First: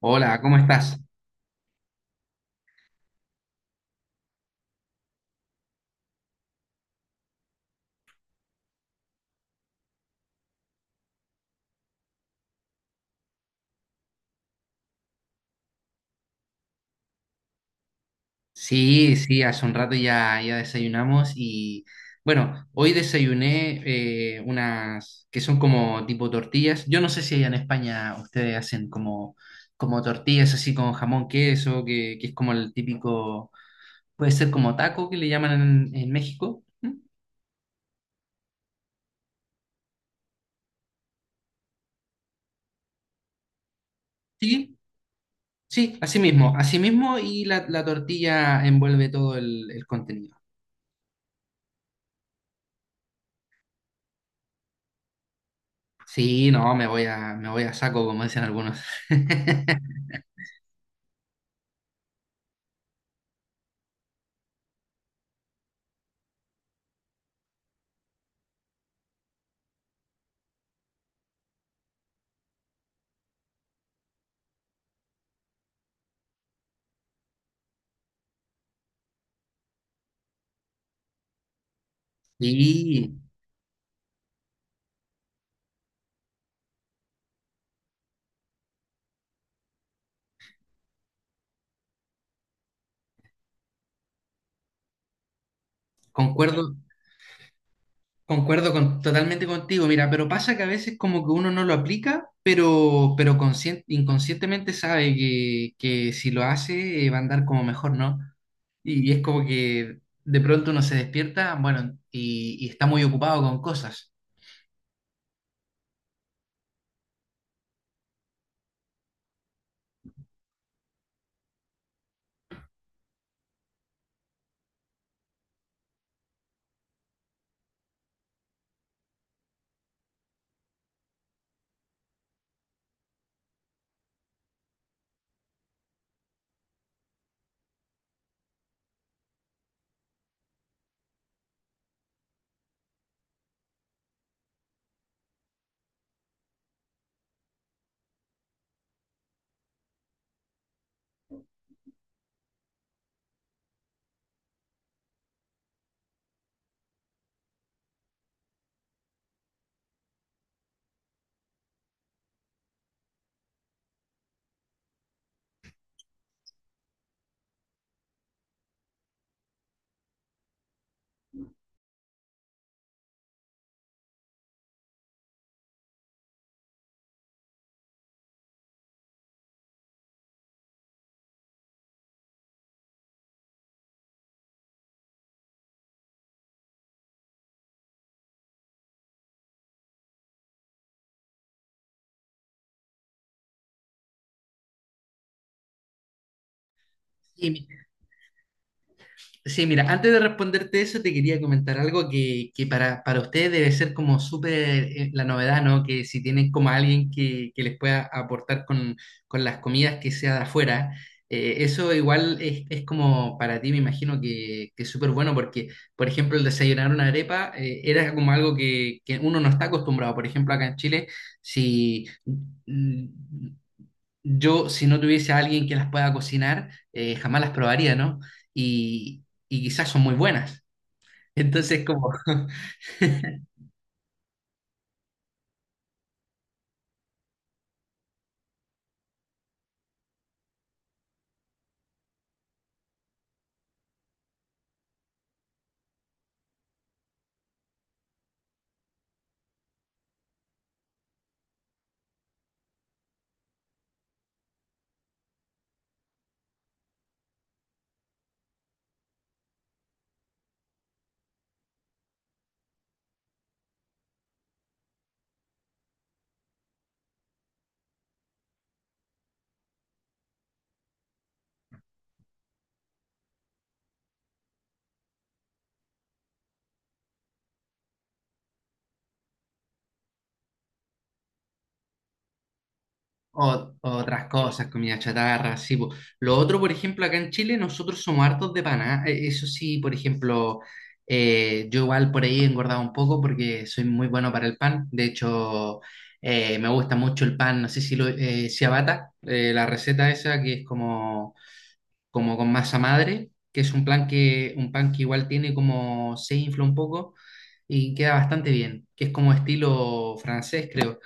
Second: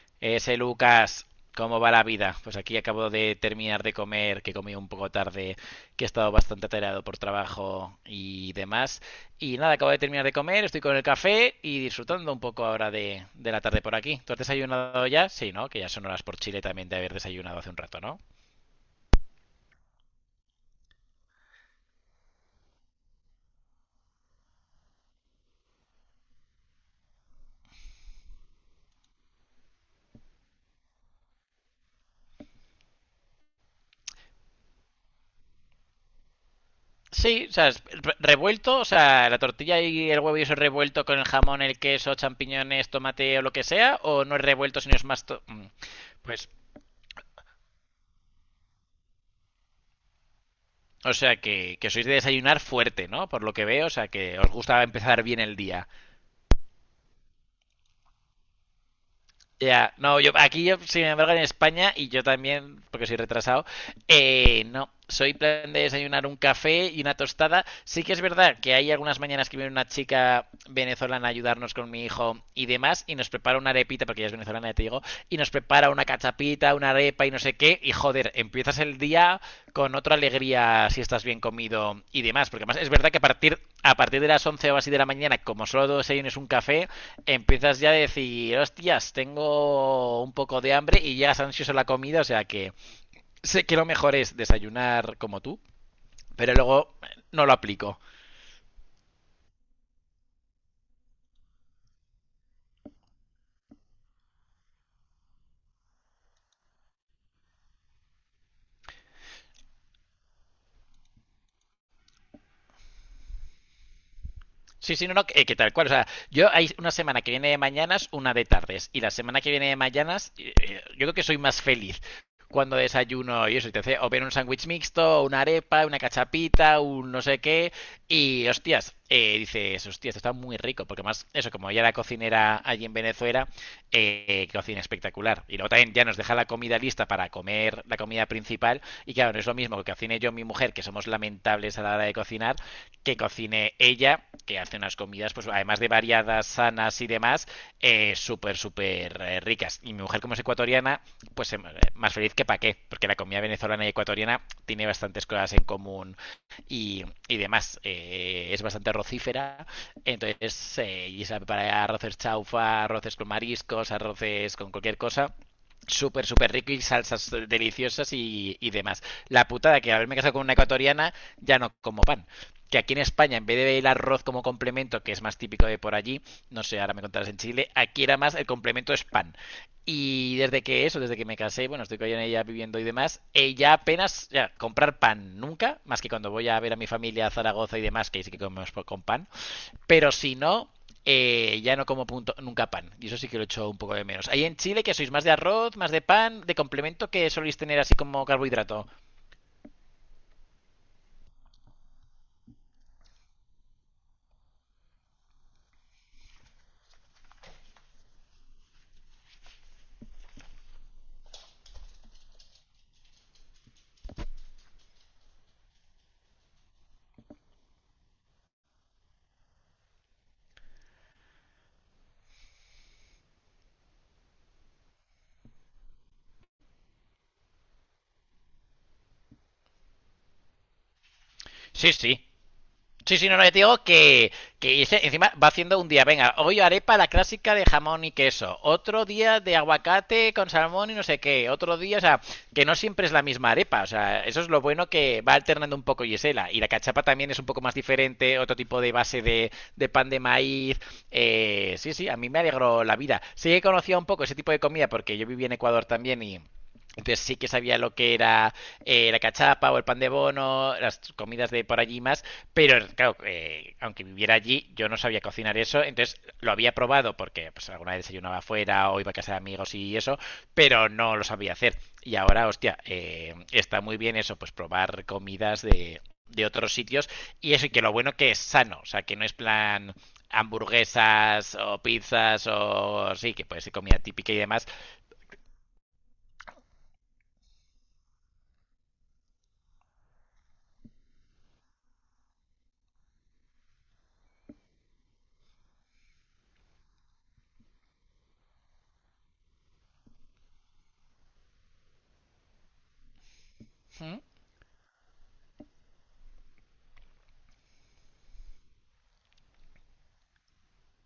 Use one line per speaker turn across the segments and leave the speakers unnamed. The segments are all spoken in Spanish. Hola, ¿cómo
Ese
estás?
Lucas, ¿cómo va la vida? Pues aquí acabo de terminar de comer, que comí un poco tarde, que he estado bastante atareado por trabajo y demás. Y nada, acabo de terminar de comer, estoy con el café y disfrutando un poco ahora de la tarde por aquí. ¿Tú has desayunado ya? Sí, ¿no? Que ya son horas por Chile también de haber desayunado hace un rato, ¿no?
Sí, sí, hace un rato ya, ya desayunamos y bueno, hoy desayuné unas que son como tipo tortillas. Yo no sé si allá en España ustedes hacen como, como tortillas así con jamón, queso, que es como el típico, puede ser como taco que le llaman en México. ¿Mm?
Sí, o sea, es revuelto, o sea, la tortilla y el huevo y eso es revuelto con el jamón, el queso, champiñones, tomate o lo que sea, o no es
Sí,
revuelto, sino es más... to- Mm.
sí,
Pues
así mismo y la tortilla envuelve todo el contenido.
o sea que sois de desayunar fuerte, ¿no? Por lo que veo, o sea que os gusta empezar bien el día.
Sí, no, me voy a saco, como dicen algunos.
Ya, no, yo aquí yo, sin embargo, en España, y yo también, porque soy retrasado, no, soy plan de desayunar un café y una tostada. Sí que es verdad que hay algunas mañanas que viene una chica venezolana a ayudarnos con mi hijo y demás, y nos prepara una arepita, porque ella es venezolana, ya te digo, y nos prepara una cachapita, una arepa y no sé qué, y joder, empiezas el día con otra alegría si estás bien comido y demás, porque además es verdad que
Sí.
a partir de las 11 o así de la mañana, como solo desayunes un café, empiezas ya a decir, hostias, tengo un poco de hambre y llegas ansioso a la comida, o sea que sé que lo mejor es desayunar como tú, pero
Concuerdo,
luego no lo aplico.
totalmente contigo, mira, pero pasa que a veces como que uno no lo aplica, pero inconscientemente sabe que si lo hace va a andar como mejor, ¿no? Y es como que de pronto uno se despierta, bueno, y está muy ocupado con cosas.
Sí, sí, no, no, que tal cual. O sea, yo hay una semana que viene de mañanas, una de tardes. Y la semana que viene de mañanas, yo creo que soy más feliz cuando desayuno y eso. Y te hace o bien un sándwich mixto, o una arepa, una cachapita, un no sé qué. Y hostias, dices, hostias, esto está muy rico. Porque más, eso, como ella era cocinera allí en Venezuela, cocina espectacular. Y luego también ya nos deja la comida lista para comer la comida principal. Y claro, no es lo mismo que cocine yo y mi mujer, que somos lamentables a la hora de cocinar, que cocine ella, que hace unas comidas, pues además de variadas, sanas y demás, súper, súper ricas. Y mi mujer, como es ecuatoriana, pues más feliz que pa' qué, porque la comida venezolana y ecuatoriana tiene bastantes cosas en común y demás. Es bastante arrocífera, entonces, y sabe preparar arroces chaufa, arroces con mariscos, arroces con cualquier cosa súper, súper rico y salsas deliciosas y demás. La putada que haberme casado con una ecuatoriana ya no como pan, que aquí en España, en vez de el arroz como complemento, que es más típico de por allí, no sé, ahora me contarás en Chile, aquí era más el complemento es pan. Y desde que eso, desde que me casé, bueno, estoy con ella viviendo y demás, ella apenas, ya, comprar pan nunca, más que cuando voy a ver a mi familia a Zaragoza y demás, que ahí sí que comemos con pan, pero si no, ya no como punto, nunca pan, y eso sí que lo echo un poco de menos. Ahí en Chile, que sois más de arroz, más de pan, de complemento que soléis tener así como carbohidrato.
Sí, mira, antes de responderte eso, te quería comentar algo que para ustedes debe ser como súper la novedad, ¿no? Que si tienen como alguien que les pueda aportar con las comidas que sea de afuera, eso igual es como para ti, me imagino que es súper bueno porque, por ejemplo, el desayunar una arepa era como algo que uno no está acostumbrado. Por ejemplo, acá en Chile, si yo, si no tuviese a alguien que las pueda cocinar, jamás las probaría, ¿no? Y quizás son muy buenas. Entonces,
Sí,
como
sí. Sí, sí, no, no, yo te digo que ese encima va haciendo un día, venga, hoy arepa la clásica de jamón y queso, otro día de aguacate con salmón y no sé qué, otro día, o sea, que no siempre es la misma arepa, o sea, eso es lo bueno que va alternando un poco Gisela, y la cachapa también es un poco más diferente, otro tipo de de pan de maíz, sí, sí, a mí me alegró la vida. Sí que conocía un poco ese tipo de comida porque yo viví en Ecuador también y... Entonces sí que sabía lo que era la cachapa o el pan de bono, las comidas de por allí más, pero claro, aunque viviera allí, yo no sabía cocinar eso, entonces lo había probado porque pues, alguna vez desayunaba afuera o iba a casa de amigos y eso, pero no lo sabía hacer. Y ahora, hostia, está muy bien eso, pues probar comidas de otros sitios y eso, y que lo bueno que es sano, o sea, que no es plan hamburguesas o pizzas o sí, que puede ser comida
otras
típica y demás.
cosas, comida chatarra, sí. Po. Lo otro, por ejemplo, acá en Chile, nosotros somos hartos de paná. Eso sí, por ejemplo, yo igual por ahí he engordado un poco porque soy muy bueno para el pan. De hecho, me gusta mucho el pan, no sé si lo, ciabatta, la receta esa que es como como con masa madre, que es un plan
Mm.
que, un pan que igual tiene como se infla un poco y queda bastante bien, que es como estilo francés, creo.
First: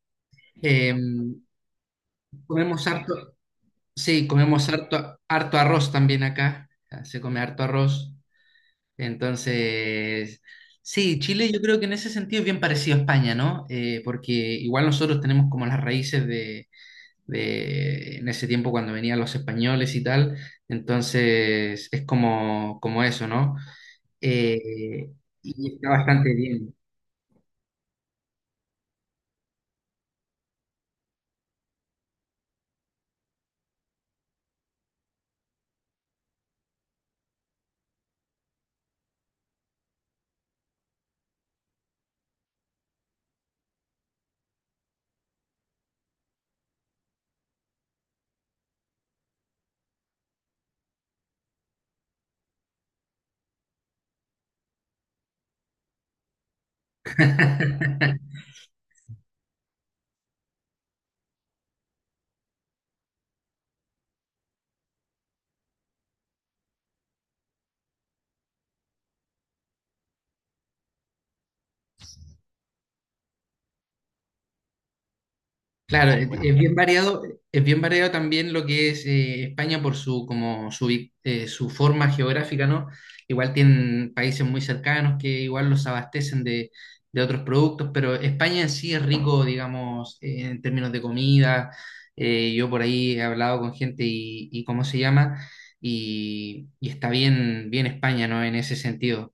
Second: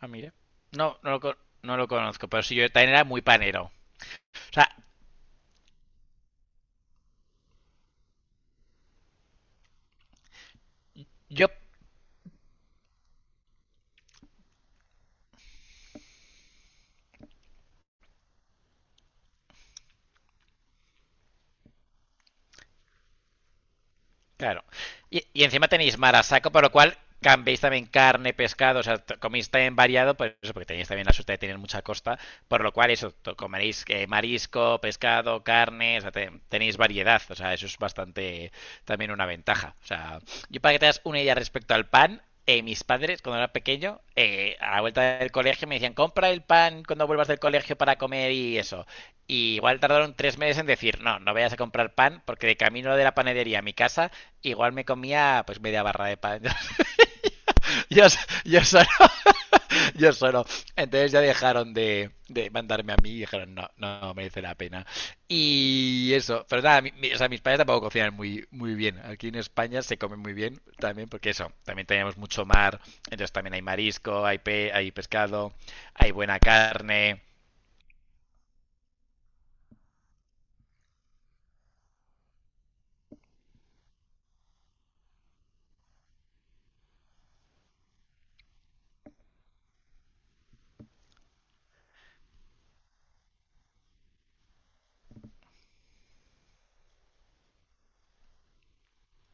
Ah, mira.
Eh,
No, no lo conozco, pero sí, yo
comemos
también era
harto,
muy panero.
sí,
O
comemos
sea,
harto, harto arroz también acá. Ah, se come harto arroz, entonces... Sí,
yo.
Chile yo creo que en ese sentido es bien parecido a España, ¿no? Porque igual nosotros tenemos como las raíces de en ese tiempo cuando venían los españoles y tal. Entonces es como, como eso, ¿no?
Claro.
Eh,
Y encima
y está
tenéis mar a
bastante
saco, por lo
bien.
cual cambiéis también carne, pescado, o sea, coméis también variado, por eso, porque tenéis también la suerte de tener mucha costa, por lo cual eso, comeréis marisco, pescado, carne, o sea, tenéis variedad, o sea, eso es bastante también una ventaja. O sea, yo para que te das una idea respecto al pan, mis padres, cuando era pequeño, a la vuelta del colegio me decían, compra el pan cuando vuelvas del colegio para comer y eso. Y igual tardaron tres meses en decir, no, no vayas a comprar pan, porque de camino de la panadería a mi casa igual me comía pues media barra de pan. Yo, so, yo, solo, yo solo. Entonces ya dejaron de mandarme a mí y dijeron, no, no, no merece la pena. Y eso, pero nada, o sea, mis padres tampoco cocinan muy, muy bien. Aquí en España se come muy bien también, porque eso, también tenemos mucho mar, entonces también hay marisco, hay, pe hay pescado, hay
Claro,
buena carne.
es bien variado también lo que es España por su como su, su forma geográfica, ¿no? Igual tienen países muy cercanos que igual los abastecen de otros productos, pero España en sí es rico, digamos, en términos de comida. Yo por ahí he hablado con gente y cómo se llama, y está bien, bien España, ¿no? En ese sentido,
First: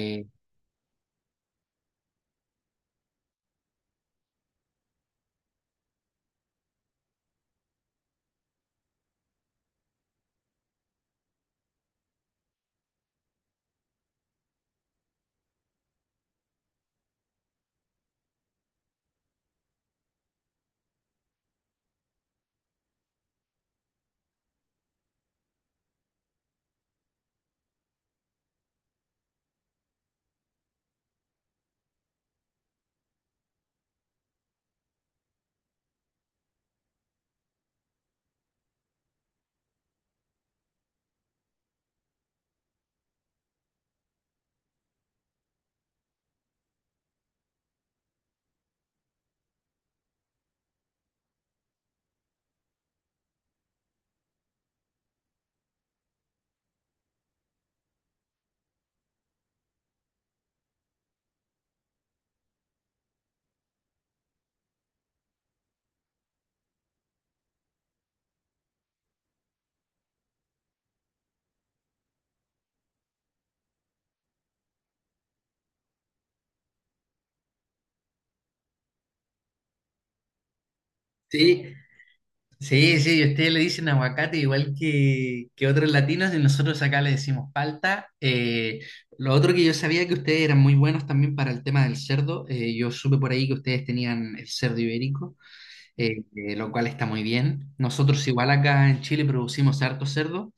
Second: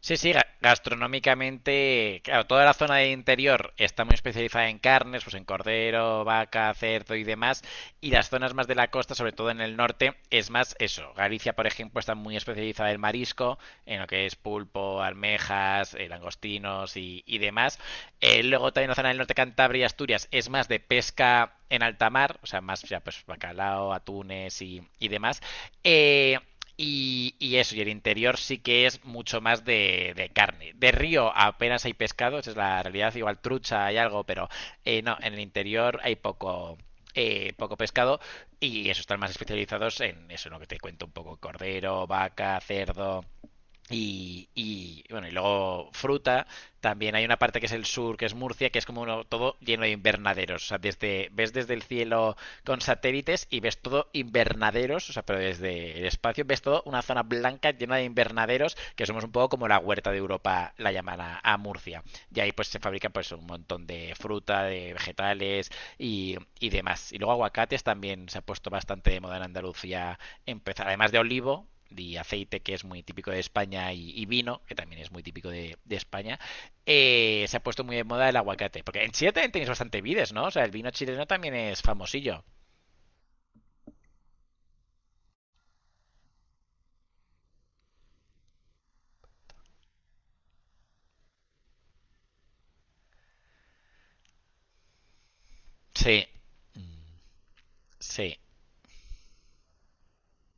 Sí, sí, gastronómicamente, claro, toda la zona de interior está muy especializada en carnes, pues en cordero, vaca, cerdo y demás, y las zonas más de la costa, sobre todo en el norte, es más eso. Galicia, por ejemplo, está muy especializada en marisco, en lo que es pulpo, almejas, langostinos y demás. Luego también la zona del norte, Cantabria y Asturias, es más de pesca en alta mar, o sea, más ya pues bacalao, atunes y demás. Eh, eso, y el interior sí que es mucho más de carne. De río apenas hay pescado, esa es la realidad, igual trucha hay algo, pero no, en el interior hay poco, poco pescado y eso están más especializados en eso, en lo que te cuento un poco, cordero, vaca, cerdo, bueno, y luego fruta. También hay una parte que es el sur, que es Murcia, que es como todo lleno de invernaderos. O sea, ves desde el cielo con satélites y ves todo invernaderos, o sea, pero desde el espacio ves todo una zona blanca llena de invernaderos, que somos un poco como la huerta de Europa, la llaman a Murcia. Y ahí pues se fabrican pues un montón de fruta, de vegetales y demás. Y luego aguacates también se ha puesto bastante de moda en Andalucía empezar, además de olivo y aceite, que es muy típico de España, y vino, que también es muy típico de España, se ha puesto muy de moda el aguacate. Porque en Chile también tenéis bastante vides, ¿no? O sea, el vino chileno también
sí.
es famosillo.
Sí, sí, y ustedes le dicen aguacate igual que otros latinos y nosotros acá le decimos palta. Lo otro que yo sabía que ustedes eran muy buenos también para el tema del cerdo. Yo supe por ahí que ustedes tenían el cerdo ibérico,
Sí.
lo cual está muy bien. Nosotros
Sí.
igual acá en Chile producimos harto cerdo.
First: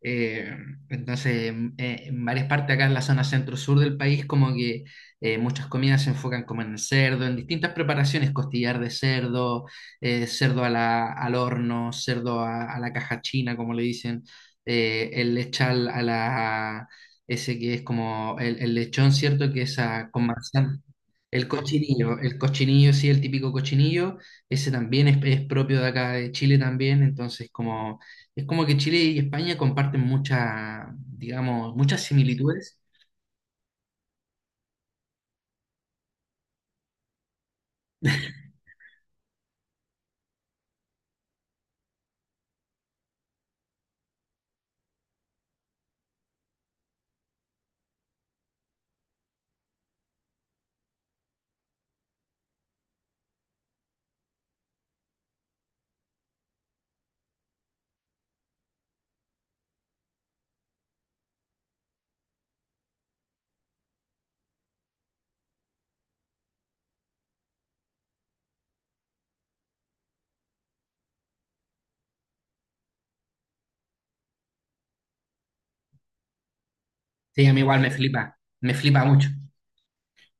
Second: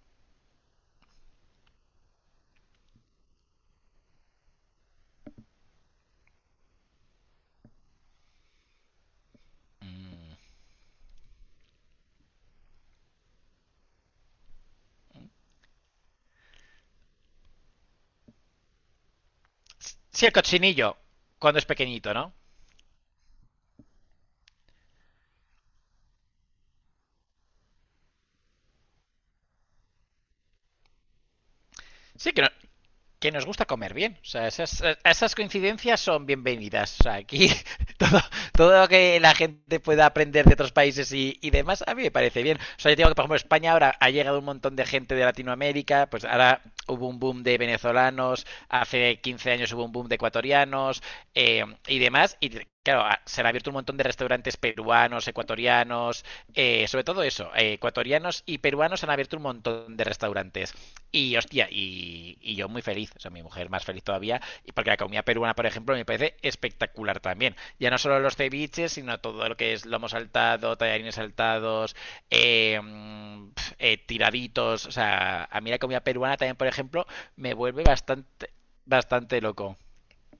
Eh, entonces, en varias partes acá en la zona centro-sur del país, como que muchas comidas se enfocan como en el cerdo, en distintas preparaciones, costillar de cerdo, al horno, a la caja china, como le dicen, el lechal a la, ese que es como el lechón, ¿cierto? Que es con
Sí, el
manzana.
cochinillo, cuando es pequeñito, ¿no?
El cochinillo, sí, el típico cochinillo, ese también es propio de acá de Chile también, entonces como es como que Chile y España comparten muchas, digamos, muchas
Sí, que no,
similitudes.
que nos gusta comer bien. O sea, esas coincidencias son bienvenidas. O sea, aquí todo, todo lo que la gente pueda aprender de otros países y demás, a mí me parece bien. O sea, yo digo que, por ejemplo, España ahora ha llegado un montón de gente de Latinoamérica, pues ahora hubo un boom de venezolanos, hace 15 años hubo un boom de ecuatorianos y demás, y claro, se han abierto un montón de restaurantes peruanos, ecuatorianos, sobre todo eso, ecuatorianos y peruanos han abierto un montón de restaurantes. Y hostia, y yo muy feliz, o sea, mi mujer más feliz todavía, y porque la comida peruana, por ejemplo, me parece espectacular también. Ya no solo los ceviches, sino todo lo que es lomo saltado, tallarines saltados, tiraditos, o sea, a mí la comida peruana también, por ejemplo,
Sí, a
me
mí igual
vuelve bastante,
me flipa mucho.
bastante loco.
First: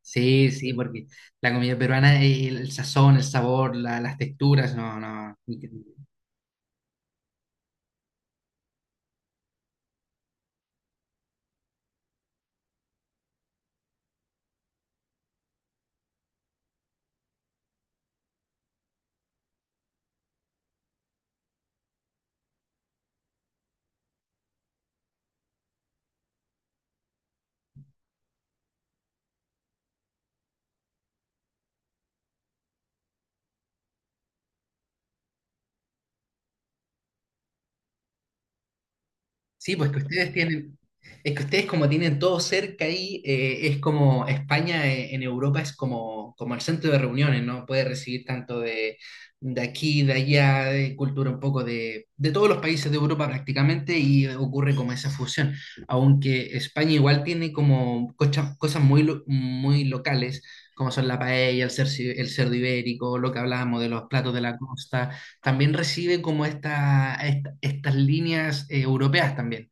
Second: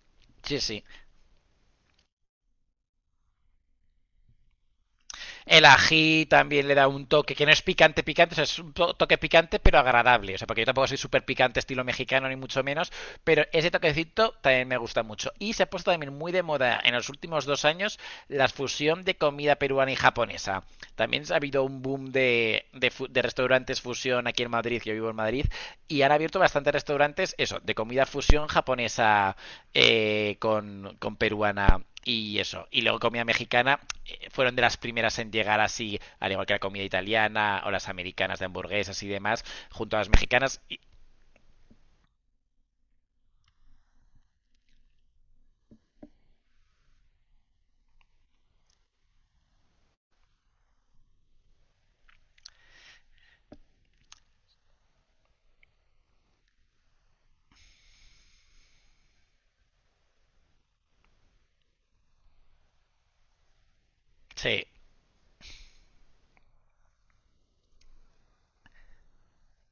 Sí,
Sí,
sí,
sí.
porque la comida peruana, el sazón, el sabor, las texturas, no, no.
El ají también le da un toque que no es picante, picante, o sea, es un toque picante pero agradable. O sea, porque yo tampoco soy súper picante estilo mexicano ni mucho menos, pero ese toquecito también me gusta mucho. Y se ha puesto también muy de moda en los últimos dos años la fusión de comida peruana y japonesa. También ha habido un boom de restaurantes fusión aquí en Madrid, yo vivo en Madrid, y han abierto bastantes restaurantes, eso, de comida fusión japonesa con peruana y eso. Y luego comida mexicana fueron de las primeras en llegar así, al igual que la comida italiana o las americanas de hamburguesas y demás,
Sí, pues
junto
que
a las
ustedes
mexicanas,
tienen, es que ustedes como tienen todo cerca ahí, es como España en Europa es como, como el centro de reuniones, ¿no? Puede recibir tanto de aquí, de allá, de cultura un poco de todos los países de Europa prácticamente y ocurre como esa fusión. Aunque España igual tiene como cosas muy, muy locales, como son la paella, el cerdo ibérico, lo que hablábamos de los platos de la
se
costa también recibe como esta, estas líneas europeas también.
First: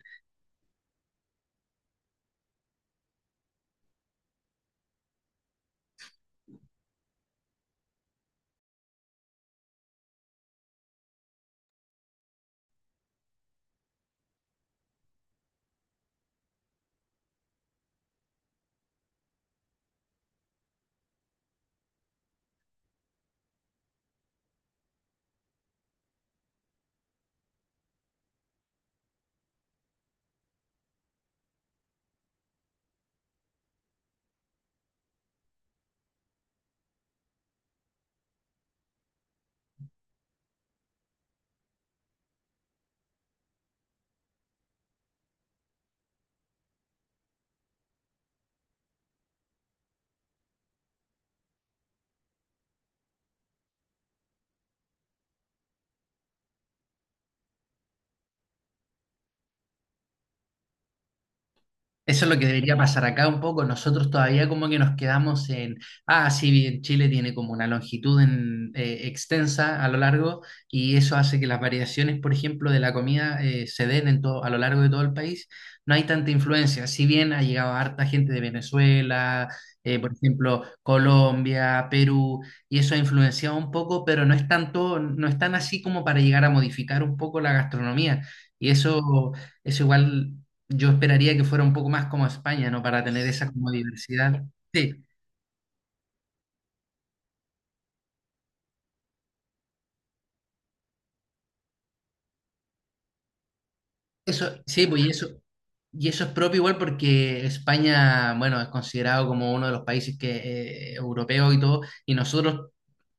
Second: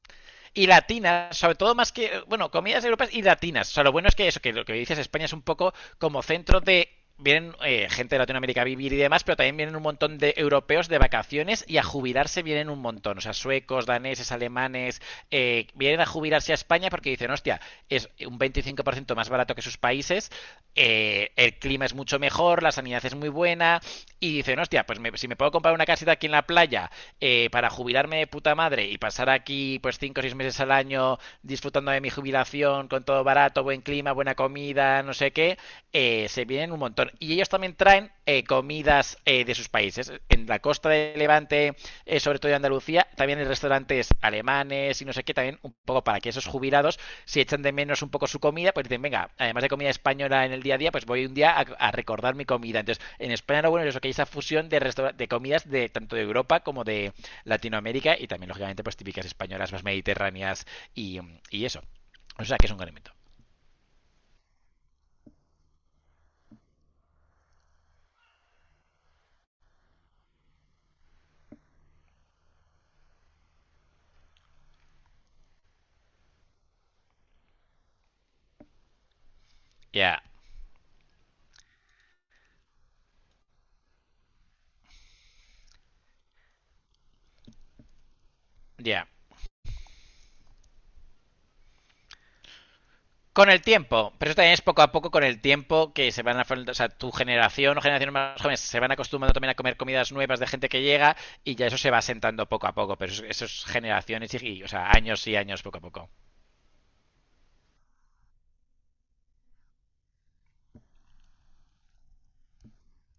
y latinas, sobre todo más que, bueno, comidas europeas y latinas. O sea, lo bueno es que eso, que lo que dices, España es un poco como centro de vienen gente de Latinoamérica a vivir y demás, pero también vienen un montón de europeos de vacaciones y a jubilarse vienen un montón. O sea, suecos, daneses, alemanes, vienen a jubilarse a España porque dicen, hostia, es un 25% más barato que sus países, el clima es mucho mejor, la sanidad es muy buena, y dicen, hostia, pues me, si me puedo comprar una casita aquí en la playa para jubilarme de puta madre y pasar aquí pues 5 o 6 meses al año disfrutando de mi jubilación con todo barato, buen clima, buena comida, no sé qué, se vienen un montón. Y ellos también traen comidas de sus países. En la costa de Levante, sobre todo de Andalucía, también hay restaurantes alemanes y no sé qué, también un poco para que esos jubilados si echan de menos un poco su comida, pues dicen, venga, además de comida española en el día a día, pues voy un día a recordar mi comida. Entonces, en España lo bueno es eso, que hay esa fusión de, restaur de comidas de tanto de Europa como de Latinoamérica y también, lógicamente, pues típicas españolas más mediterráneas y, y eso.
Eso es lo
O
que
sea que es
debería
un gran
pasar
invento.
acá un poco. Nosotros todavía como que nos quedamos en, ah, sí, bien, Chile tiene como una longitud extensa a lo largo y eso hace que las variaciones, por ejemplo, de la comida se den en todo, a lo largo de todo el país. No hay tanta influencia, si bien ha llegado harta gente de Venezuela,
Ya,
por
yeah,
ejemplo, Colombia, Perú, y eso ha influenciado un poco, pero no es tanto, no es tan así como para llegar a modificar un poco la gastronomía. Y
ya. Yeah.
eso... Eso igual yo esperaría que fuera un poco más como España, ¿no? Para tener esa
Con el
como
tiempo, pero eso
diversidad.
también es poco a
Sí,
poco con el tiempo que se van a, o sea, tu generación o generaciones más jóvenes se van acostumbrando también a comer comidas nuevas de gente que llega y ya eso se va sentando poco a poco, pero eso es generaciones
eso,
y, o
sí,
sea,
pues
años y años poco a
y
poco.
eso es propio igual porque España, bueno, es considerado como uno de los países que, europeos y todo, y nosotros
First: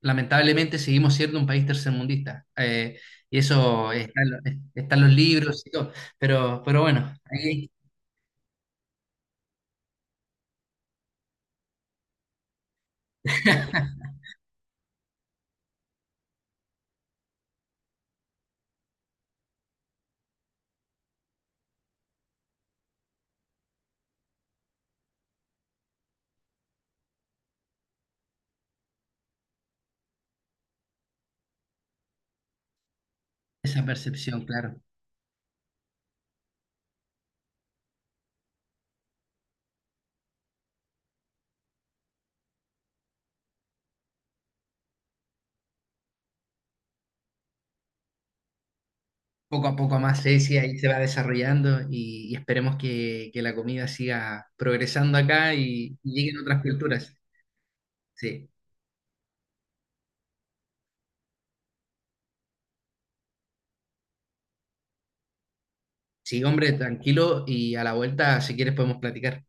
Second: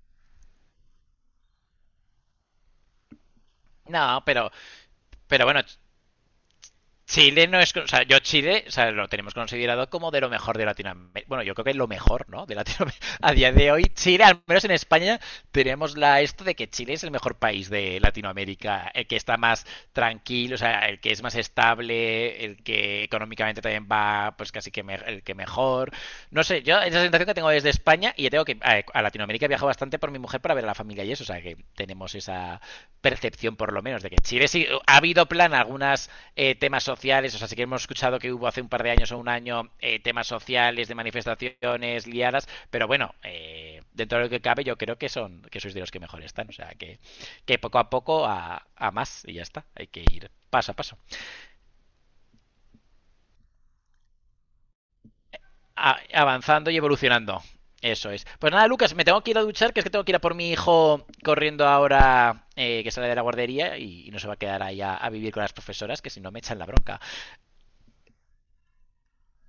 lamentablemente seguimos siendo un país tercermundista. Y eso está
No,
en, está en los
pero bueno,
libros y todo, pero bueno,
Chile no
ahí
es. O sea, yo Chile, o sea, lo tenemos considerado como de lo mejor de Latinoamérica. Bueno, yo creo que es lo mejor, ¿no? De Latinoamérica. A día de hoy, Chile, al menos en España, tenemos la esto de que Chile es el mejor país de Latinoamérica, el que está más tranquilo, o sea, el que es más estable, el que económicamente también va, pues casi que me- el que mejor. No sé, yo esa sensación que tengo desde España y ya tengo que a Latinoamérica viajo bastante por mi mujer para ver a la familia y eso, o sea, que tenemos esa percepción por lo
esa
menos de que
percepción,
Chile sí
claro.
ha habido plan algunas temas sociales, o sea, sí que hemos escuchado que hubo hace un par de años o un año temas sociales de manifestaciones liadas, pero bueno, dentro de lo que cabe yo creo que son que sois de los que mejor están, o sea, que poco a poco a más y ya está,
Poco a
hay
poco
que
más
ir
Ceci
paso a
ahí se
paso,
va desarrollando y esperemos que la comida siga progresando acá
a-
y lleguen otras
avanzando y
culturas.
evolucionando. Eso es.
Sí,
Pues nada, Lucas, me tengo que ir a duchar, que es que tengo que ir a por mi hijo corriendo ahora que sale de la guardería y no se va a quedar ahí a vivir con las profesoras, que si no me
sí,
echan la
hombre,
bronca.
tranquilo y a la vuelta, si quieres, podemos platicar.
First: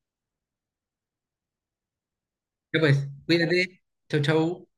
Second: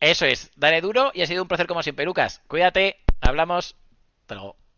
Eso es, dale duro y ha sido un placer como siempre, Lucas.
Ya pues,
Cuídate, hablamos,
cuídate, chau,
hasta luego.
chau.